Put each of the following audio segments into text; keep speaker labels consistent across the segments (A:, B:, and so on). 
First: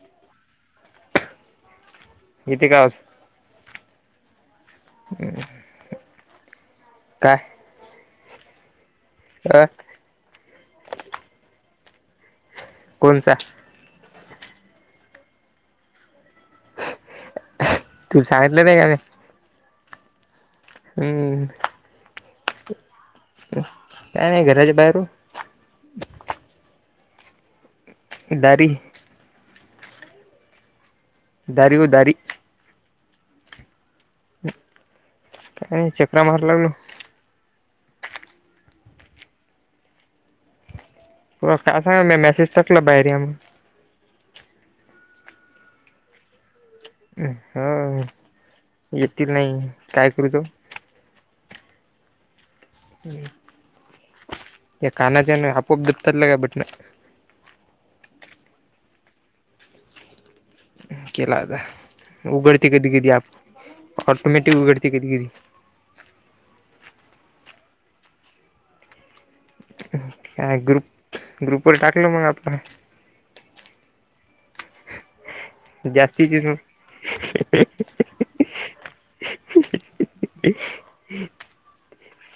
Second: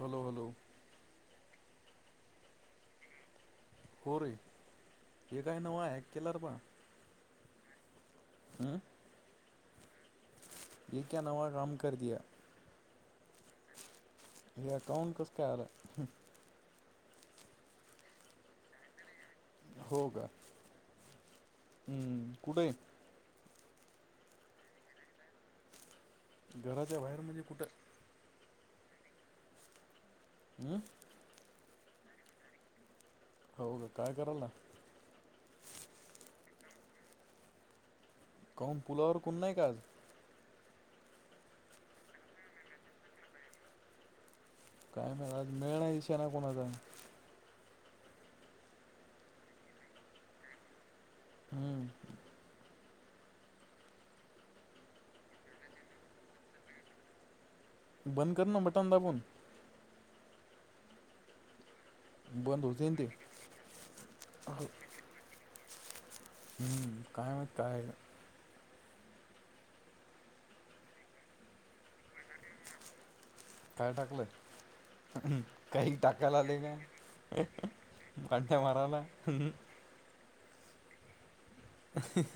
A: Hello hello!
B: येते का आवाज?
A: होरे रे येत आहे न्हव एककिलर बा?
B: काय?
A: आ!
B: [inaudible]
A: ये क्या नवा काम करद्या.
B: कोनसा?
A: हे अकाऊंट कस काय आलं?
B: तुला सांगितलं नाही का!
A: हो का.
B: हम्म!
A: हम्म कुठेय.
B: काय नाही घरच्या बाहेर
A: घराच्या बाहेर म्हणजे कुठं?
B: दारी!
A: [inaudible]
B: दारी ओ दारी!
A: हो का काय करायला?
B: काही नाही चक्र मारला लागलो.
A: काहून पुलावर कोण नाही का आज?
B: असा काय मी मेसेज टाकला बाहेर या मग
A: काय नाही आज मेळ नाय शहाण्या कोणाचा.
B: हो येतील नाही, काय करू तो?
A: हम्म!
B: या कानाच्या हेन आपोआप दपतात बटन.
A: बंद कर ना बटन दाबून.
B: केला आता
A: बंद
B: उगडती
A: होते ना
B: कधी
A: ते
B: कधी आप ऑटोमॅटिक उगडती कधी कधी.
A: काय माहित काय
B: ह्या ग्रुप ग्रुप वर टाकलं मग आपण!
A: काय टाकलं? काहीही टाकायला
B: जास्तीचीच मग
A: लागले काय कांट्या मारायला.
B: [unintelligible]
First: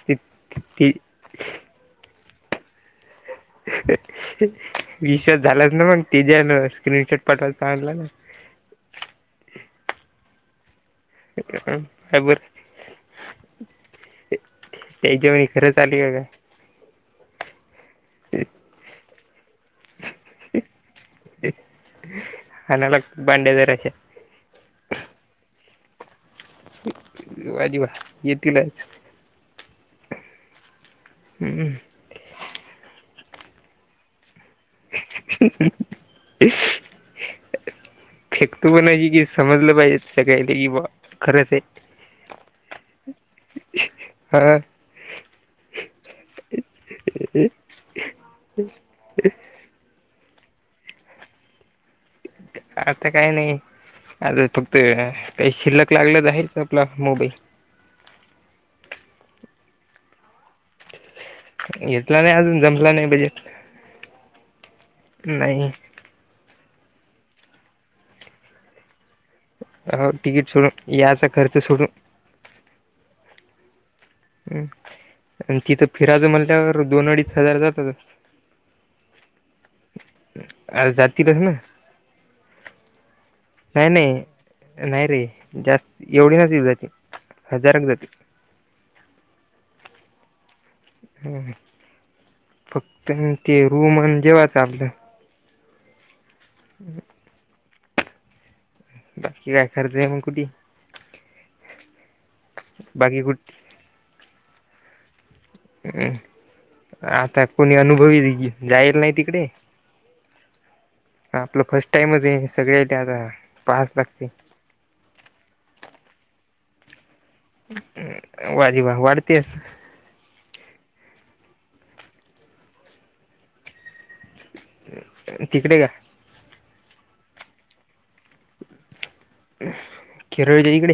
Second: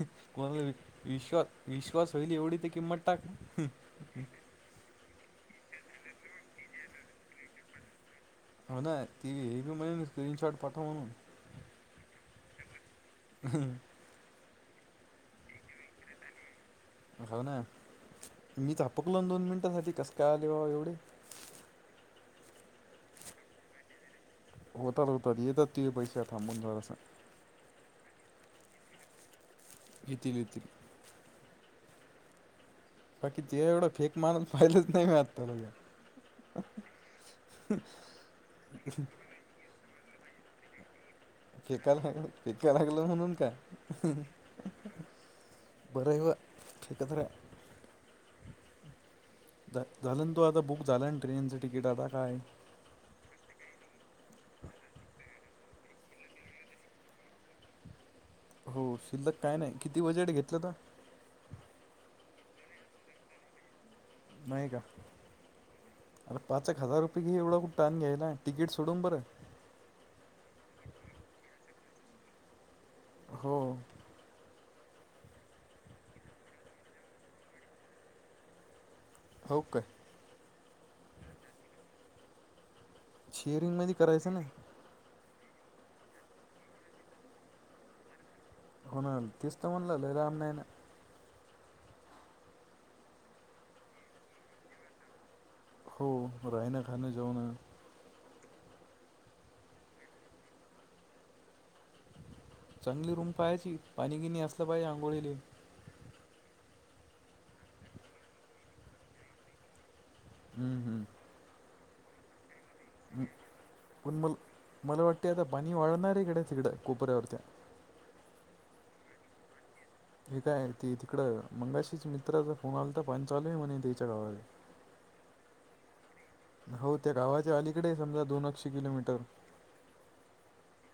B: ते-
A: कोणाला
B: ते
A: विश्वास विश्वास होईल एवढी ते किंमत टाक
B: विश्वास झालाच ना मग ते जे स्क्रीनशॉट पठवायचं आणलं ना
A: हो ना टी वी हे म्ह स्क्रन शॉट पून.
B: अ बर.
A: हम्
B: त्याच्याेवणी खरंच आले का का.
A: हा ना मी पकलून दोन मिनिटांसाठी कस काय आले एवढे.
B: हलाग बांडे जरच्या.
A: होतल होतल य तर तो पैसा थबवून झारे..
B: अजीबा येतीलच.
A: इथ रितील.
B: हम्मं.
A: बाकी ते एवढं फेक माणूस पाहिलेच नाही म आताला. तर
B: फेकतो पण क की समजलं पाहिजे स काहीले की बा. खरंच आहे
A: फिक लागल फिक लागल म्हणून का.
B: हा
A: बरे ठकत नाही. झालं तो आता बुक झाला ना ट्रेनचं तिकीट आता काय.
B: आता काय नाही आता फक्त काही शिल्लक लागलच आहेच आपला मोबाईल.
A: हो शिल्लक काय नाही किती बजेट घेतलं तर.
B: घेतला नाही अजून जपला नाही पाहिजे.
A: नाही कात.
B: नाही.
A: अर पाच हजार रुपय घ एवढ कठ टा आण घ्याय ना तिकीट सोडून बरं.
B: अ तिकीट सोडून याचा खर्च सोडून.
A: हो.
B: हम आणि तिथं फिराज म्हणल्यावर दोन अडीच हजार जातात.
A: हो का.
B: आ जात र आहे ना. नाही
A: शेअरिंगमध्ये करायचं
B: नाही नाही रे जास्त एवढी नचऊ जाते हजारक जाते.
A: कोणा तस्सो म्हनलादामयन.
B: फक्त ते रूमन जेव्हा चाललं.
A: हो राहिना खाणं जाऊन.
B: की रखाते कुटी.
A: चांगली
B: बाकी
A: रूम
B: कुठे
A: पाहायची पाणी गिणी असलं पाहिजे आंघोळीले.
B: हम् आता कोणी अनुभवी जायला नाही तिकडे.
A: हम्म हम्म.
B: आपलं फर्स्ट टाईमच आहे सगळे.
A: पण म मला वाटते आता पाणी वळणार आहेकडे तिकडं कोपऱ्यावरती.
B: [inaudible] वाजी वा वाढतेय.
A: हे काय त तिकडं मंगाशीच्या मित्राचा फोन आला तर पंचालूय म्हणे त्याच्या गावाात.
B: तिकडे का.
A: हो त्या गावाच्या अलीकडे समजा दोन अक्षे किलोमीटर.
B: खेरळयईकडे.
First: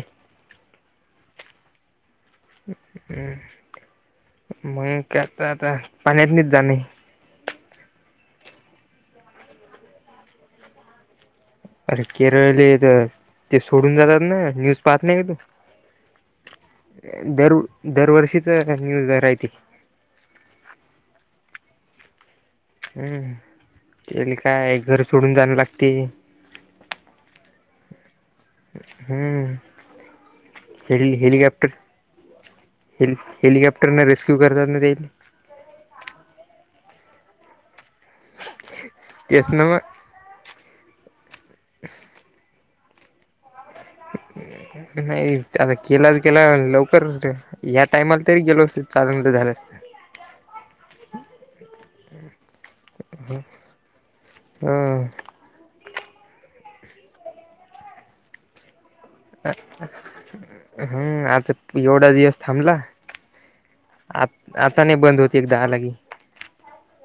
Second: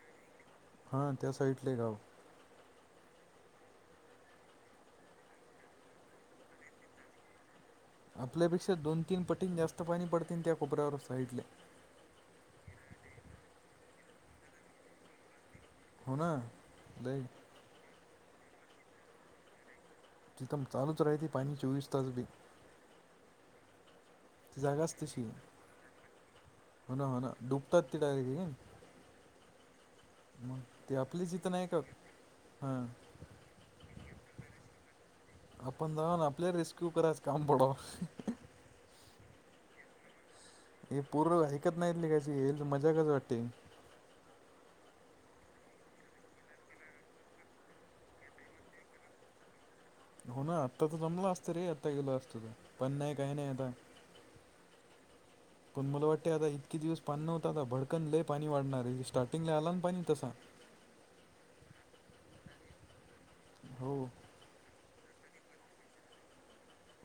A: हा त्या साइडले गाव.
B: म् मग काता आता पाणी पनीत जा.
A: आपल्यापेक्षा दोन तीन पटीं जास्त पाणी पडते त्या कोबऱ्यावर साईटले.
B: अरे केरळ तर ते सोडून जातात ना न्यूज पाहत नाही का तू
A: हो ना लय
B: दर दरवर्षीचा न्यूज राहतील
A: शथम चालूच राहती पाणी चोवीस तास बी
B: हम्म त्या
A: ती
B: काय घर
A: जागाच तशी आहे
B: सोडून जाणं लागते
A: हो ना हो ना डुबतात ती टाे क
B: हम्म
A: ते
B: हे
A: आपलीच इथं नाही
B: हेलिकॉप्टर
A: का हा
B: हे हेलिकॉप्टरन रेस्क्यू करतात ना ते
A: अपण द ना आपल्या रेस्क्यू कराच काम पड
B: केस नामा
A: हे पूर्ण ऐकत नाहीतली कायची येल मजा कच वाटते
B: नाही आता केला तर केला लवकर र ह्या टाइमाला तरी गेलो असत चाल तर झालं असत
A: हो ना आत्ता तर जमला असत रे आत्ता गेला असतं त पण नाही काही नाही आता
B: हम्
A: पण मला वाटते आता इतके दिवस पान नव्हता आता भडकन लय पाणी वाढणार आहे स्टार्ट
B: हम् आता एवढा दिवस थांबला
A: हो
B: आ आता नाही बंद होती एक दहा लागी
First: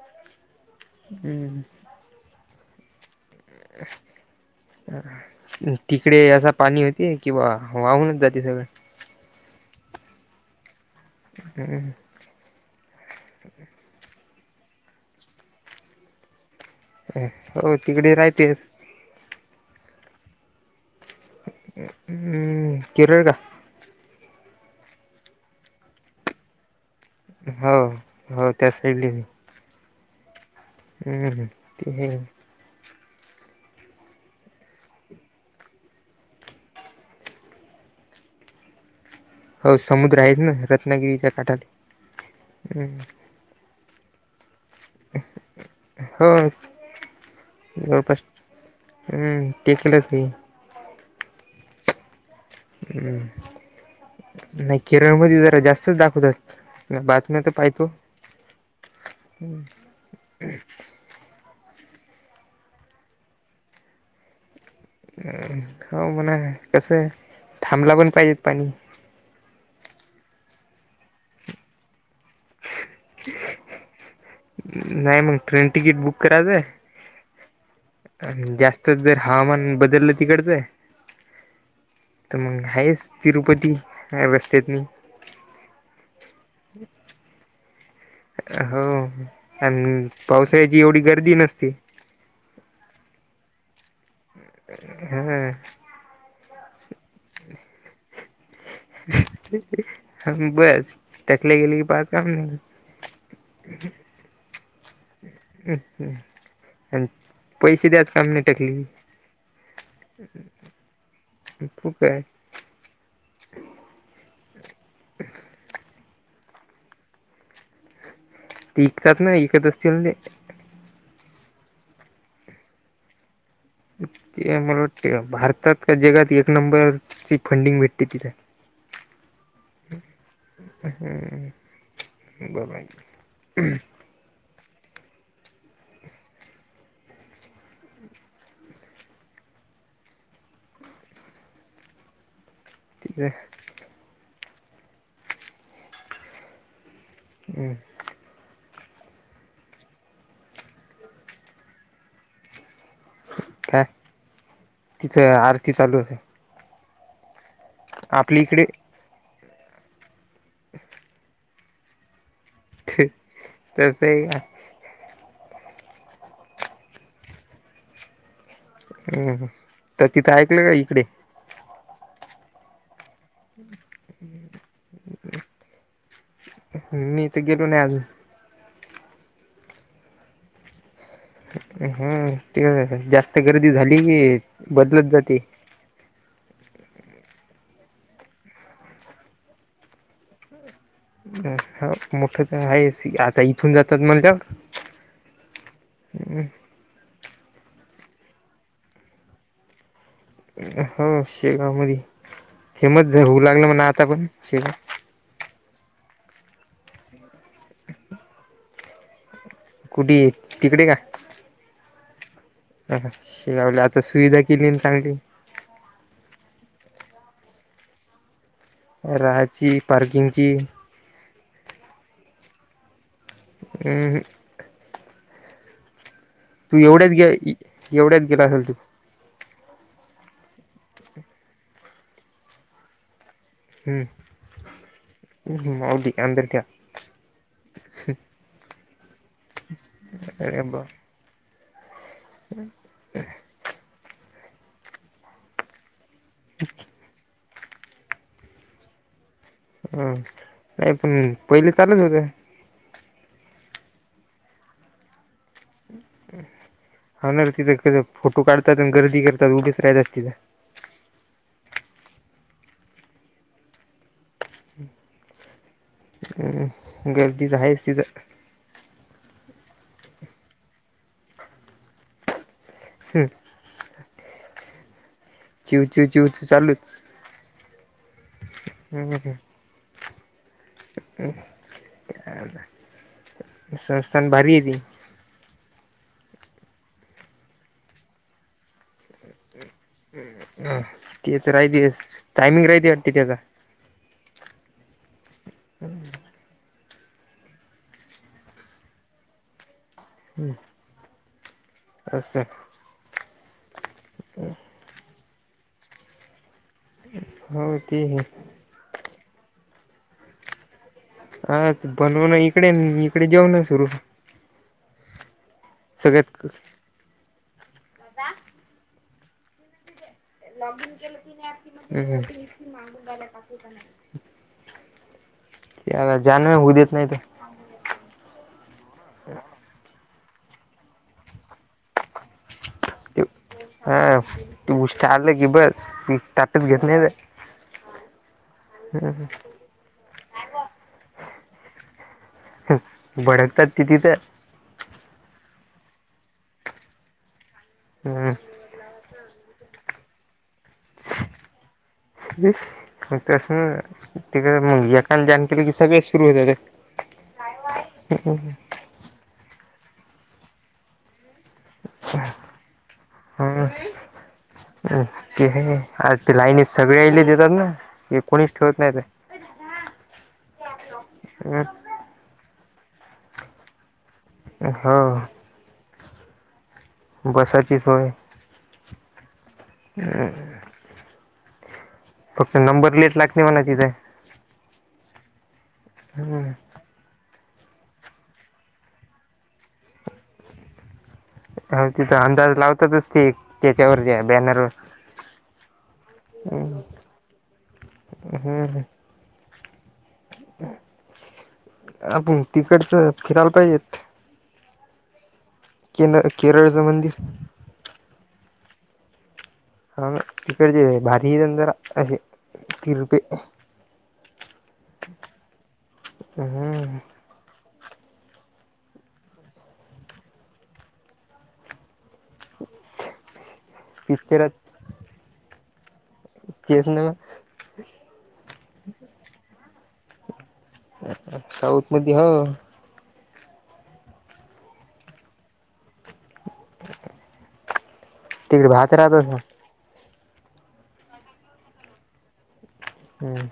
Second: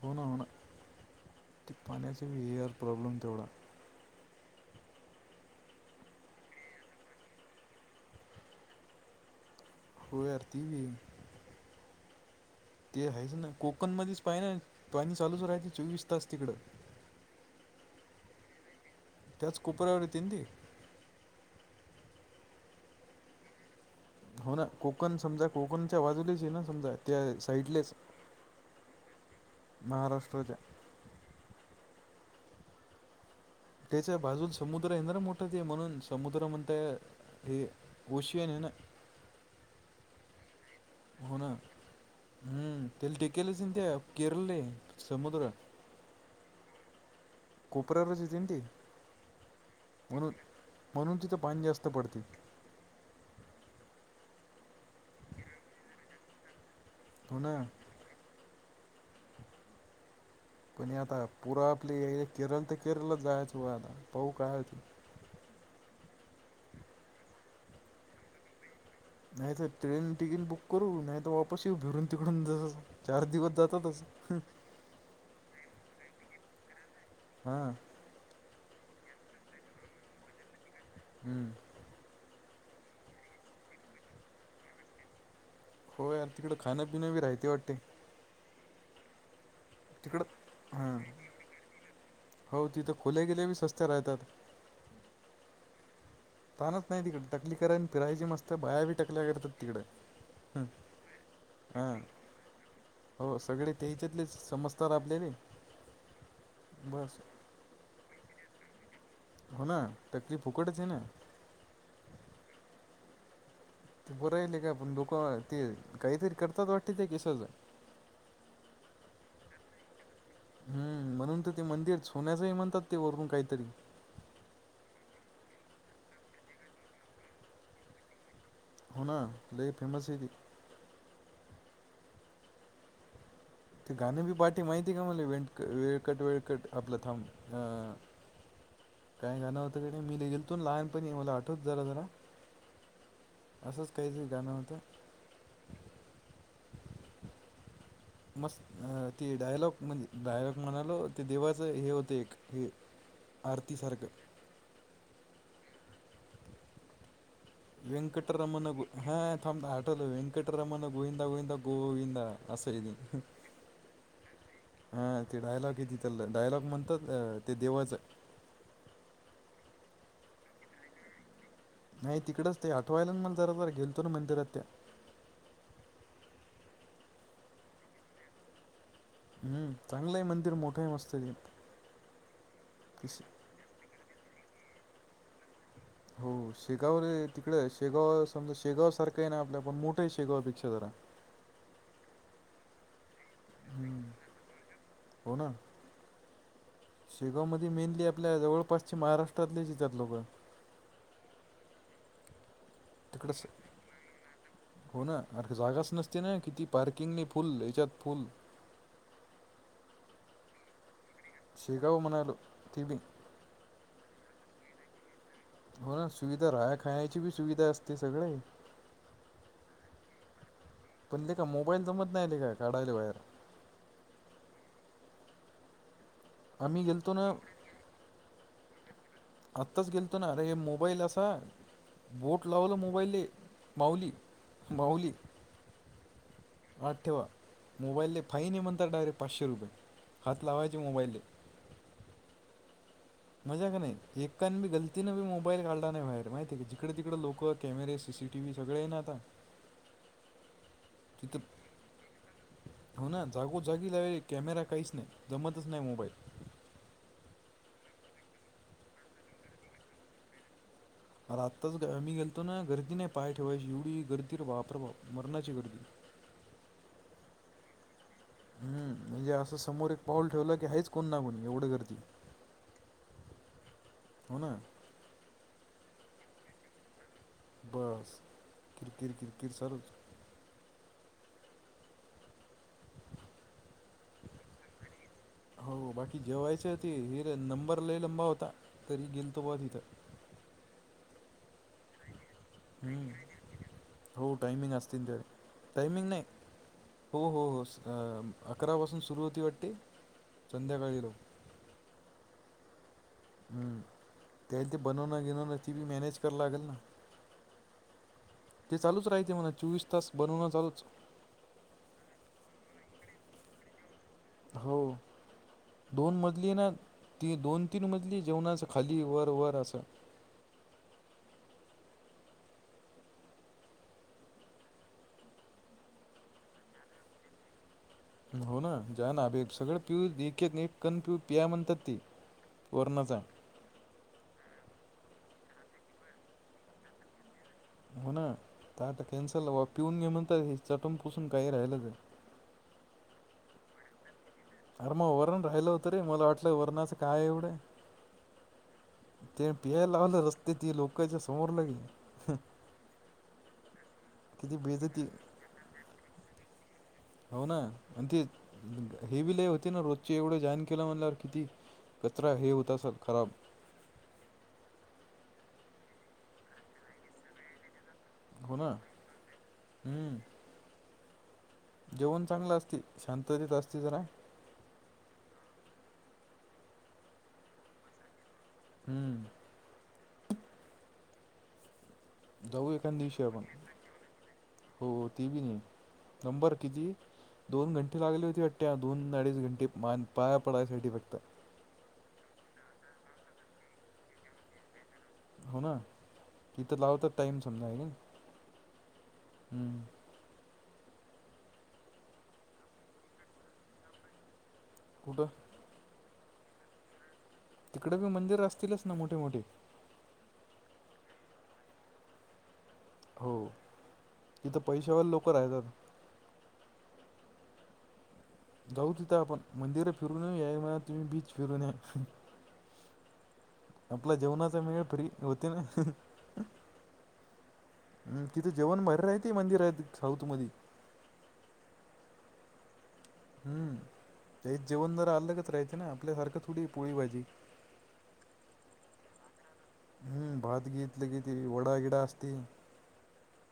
A: होण हो ना ते पाण्याचा हेर प्रॉब्लेम तेवढा
B: तिकडे असं पाणी होते किंवा वाहूनच जाते सगळं
A: होयारती व
B: हम्
A: ते आहेच ना कोकण मध्येच पाहि ना पाणी चालूच राहते चोवीस तास तिकडं
B: हो तिकडे राहतेस
A: त्याच कुपऱ्यावर तीन ती
B: हम्म किरळ का
A: हो ना कोकण समजा कोकणच्या बाजूलीच ना समजाय
B: हो हो त्या सईड म
A: महाराष्ट्राच्या
B: हम् ह ते
A: त्याच्या बाजून समुद्र हंद्र मोठात आहे म्हणून समुद्र म्हणताय ते कशहीने ना
B: हो समुद्र आहेच ना रत्नागिरीच्या
A: हो
B: काठाात
A: केले सिंध्या केरले समुद्र
B: हो
A: कोपऱ्यावरच
B: जवळपास
A: येते ना ते
B: हम् टेकलंच आहे
A: म्हणून म्हणून तिथं पाणी जास्त पडते
B: हम् नाही केरळ म जरा जास्तच दाखवतात
A: हो
B: बातम्या तर
A: ना
B: पाहतो
A: पण आता पुूरा आपली ए केरळ तर केरळच जायच आता पाह काय त
B: ह हो म्हणा कसं आहे थांबला पण पाहिजेत पाणी
A: नाही तरर ट्रेन तिकीट बुक करू नाही तर वापस येऊ भिरून तिकडून ज चार दिवस जातातच
B: नाही मग ट्रेन तिकीट बुक
A: हां
B: करायचं जास्त जर हवामान बदललं तिकडचंय
A: हम्म
B: तर मग आहेच तिरुपती रस्तेत म
A: हो यार तिकडं खाण्यापिं बी राहते वाटते
B: हो आणि
A: तिकडं
B: पावसाळची
A: हां
B: एवढी गर्दी नसती
A: हो तिथं खोल्या गेले बी स्स्त्या राहतात
B: हम्म
A: थानत नाही तिकडे टकली करायन पिरायची मस्त बायावी टकल्या करतात तिकडे ह
B: बस टकल्या गेले की
A: हा
B: पाच काम नाही
A: हो सगळे त्याच्यातलेच समज तर आपलेली
B: अ् आणि पैसे दच काम नाही टाकली
A: हो ना तकली फुकटच आहे ना
B: तू काय
A: ते बरं राल का पण लोक ते काहीतरी करतात वाटते ते की सज
B: तेिकतात ना ऐकत असतील ते
A: हम्म म्हणून तर ते मंदिर सोन्याचंही म्हणतात ते वरून काहीतरी
B: ते मला वाटते भारतात का जगात एक नंबरची फंडिंग भेटते तिथे
A: हो ना कलेक फेमस ह त
B: ह् बला
A: गाणे बी पाठी माहितीय का मला वें वेळकट वेळकट आपलं थांब काय गाणं होतं कडे मी लेल तोून लहानपण ये मला आठवत जरा जरा
B: कती आहे
A: आसं असच कसजे गंवत
B: हम्
A: मस्त तेी डायलॉग म्हणजे डायलॉग म्हणालो ते देवाचं हे होते एक हे
B: काय
A: आरतीसारखं
B: तिथं आरती चालू हो आहे आपल्या इकडे
A: वेंकटरमन ग हा थां हटल वेंकटरमण गोविंदा गोविंदा गोविंद अस सर त
B: तस आहे का
A: हा ते डायलॉग किती तर डायलॉग म्हणतात ते देवाचं
B: अ तर तिथं आहेतऐक ना का इकडे
A: नाही तिकडेच ते आठवायला मग जरा जरा गेलतो ना मंदिरात त्या
B: मीथ गेलो नाही आज
A: हम्म चांगलंही मंदिर मोठं आहे मस्त
B: हा ते
A: ते
B: जास्त गर्दी झाली की बदलत जाते
A: हो शेगाव तिकडे शेगाव समजा शेगाव सारखं आहे ना आपल्या पण मोठं आहे शेगावपेक्षा जरा
B: ह मोठ तर आहे आता इथून जातात
A: हम्म.
B: म्हणज
A: हो ना
B: हम्
A: शेगावमध्ये मेनली आपल्या जवळपासचे महाराष्ट्रातले ज येतात लोकं
B: हो शेगाव मध हेमच
A: तिकडं
B: होऊ
A: स-
B: लागलं म्हणा आता पण शेगाव
A: हो ना अख जागाच नसते ना किती पार्किंग नाही फुल याच्यात फुल
B: कुठे तिकडे का
A: श्रीगाव मनायलो
B: ह शिनावले आता सुविधा केली चांगली
A: हो ना सुविधा राहाय खाण्याची बी सुविधा असते सगळ
B: राहाची पार्किंगची
A: पण ल का मोबाईल जमत नाही ल काढायला बाहेर
B: हम तू
A: आम्ही
B: एवढ्याच
A: गेलतो
B: गे
A: ना
B: एवढ्याच गेला असेल तू
A: आत्ताच गेलतो ना अरे हे मोबाईल असा बोट लावल मोबाईल माऊली माऊुली
B: हम्म माऊली अंदर
A: आत ठेवा मोबाईलने फाईन आहे म्हणर डायरेक्ट पाचशे रुपये हात लावायचे मोबाईलले
B: हम्
A: मजा का नाही एकान बी गलतीनं बी मोबाईल काढला नाही बाहेर माहिती आहे क जिकडे तिकडं लोकं camera C C T V सगळे ये ना आता
B: हम नाही पण पहिले चालच होत्या
A: होना जागोजागी लावलेली कॅमेरा काहीच नाही जमतच नाही मोबाईल.
B: हाणार तिथं कध फोटो काढतात आणि गर्दी करतात उभेच राहतात तिथं.
A: आताच आ मी गेलतो ना गर्दी नाही पाय ठेवायची एवढी गर्दी बापरे बाप मरणाची गर्दी.
B: हम् गर्दीच आहेच तिच.
A: हम्म, म्हणजे असं समोर एक पाऊल ठेवलं की हेहीच कोण ना कोणी एवढं गर्दी.
B: ह.
A: हो ना.
B: चिव चिव चिव चू चालूच.
A: बस किरकिट
B: हं
A: किरकिट सरच.
B: [unintelligible] संस्थान भारी आहे ती.
A: हो बाकी जेवायच ते हे नंबर लय लंबा होता तरी गेल तो ब तिथं.
B: तेच राहितेस टायमिंग राहिते वा
A: हम्म
B: त्याचा.
A: हो टायमिंग असतील ते टायमिंग नाही. हो हो हो अकरापासून सुरू होते वाटतं. संध्याकाळीलो.
B: हा. हा.
A: हम्म त्याला ते बनवण गेनवण ती बी मॅनेज करा लागेल ना.
B: हो ते ही.
A: ते चालूच राहते मला चोवीस तास बनवूनं चालूच
B: हा बनवून इकडे इकडे जऊन सुरू
A: हो दोन
B: सगळ्यात
A: मजली ना ती दोन तीन मजली जेवणाच खाली वर वर असं.
B: लॉगिन केलं ती नाही. हम् हम्. किती मगूनंगाला दाकवता नाही. ते जानवे होऊ देत नाही तर
A: हो ना जा ना आभेब सगळं पिऊ एक एक एक कण पिऊ पिया म्हणतात ते. पूर्णच हाय.
B: अ तू उष्ट आलं की बस त ताटत घेत नाही र
A: हो ना त आता कॅन्सल वा पिऊन घे म्हणंत हे चटून पुसून काही राहिलंच आहे.
B: भडकतात तिथे तर
A: अरे मग वरण राहिलं होतं रे मला वाटलं वरणाचं काय एवढे
B: हम्म.
A: ते पिहायला लावलं रस्ते ती लोकांच्या समोर ला गेली
B: मग तस
A: किती
B: तिकडे मुल
A: बेजती
B: का जान केलं की सगळे सुरू होतात.
A: हो ना आणि ते हे बी लय होते ना रोजची एवढं जाॉईन केलं म्हणल्यावर किती कचरा हे होता सर खराब.
B: हम आ ते लाईणीत सगळे आयले देतात ना. एक कोणीच
A: हो ना
B: ठेवत नाही ते.
A: हम्म.
B: ह.
A: जेवण चांगलं असते शांततेत असती जरा.
B: हा. बसाची सोय.
A: हम्म.
B: हम.
A: जाऊ
B: नंबर
A: एखद
B: लेट
A: दिवशी
B: लागते
A: आपण
B: म्हणा तिथे.
A: हो ते बी नाही नंबर
B: हम्म
A: किती? दोन घंटे लागले होती अट्ट्या दोन अडीच घंटे मान पाया पडयसाठी फक्त.
B: ह तिथं अंदाज लावतातच त त्याच्यावर जे बॅनर.
A: हो ना तिथं लाव तर टाइम समजा आहे
B: हम् ह
A: हम्म
B: आपण तिकडचं फिरायला पाहिजेत
A: कुठं
B: के केरळचं मंदिर
A: तिकडे बी मंदिर असतीलच ना मोठे मोठे
B: हा म तिकडची भारी आहे ना जरा असे तिरपे
A: हो तिथं पैसे वाली लोक राहतात
B: हम्म
A: जाऊ तिथ आपण मंदिर फिरून येऊ या म्ह तुम्ही बीच फिरू या आपला जेवणाचा
B: पिक्चरात
A: मेळ फ्री होते ना
B: केस ना म
A: तिथे जेवण, भारी राहते मंदिरात साऊथ मध
B: साऊथमध्येध्ये ह
A: हम् त्यात जेवण जरा अलगच राहायचें ना आपल्यासारखं थोडी पोळी भाजी
B: तिकडे भात राहतस ना
A: हम्म भात घेतलं कि त वडा गिडा असती
B: हम्म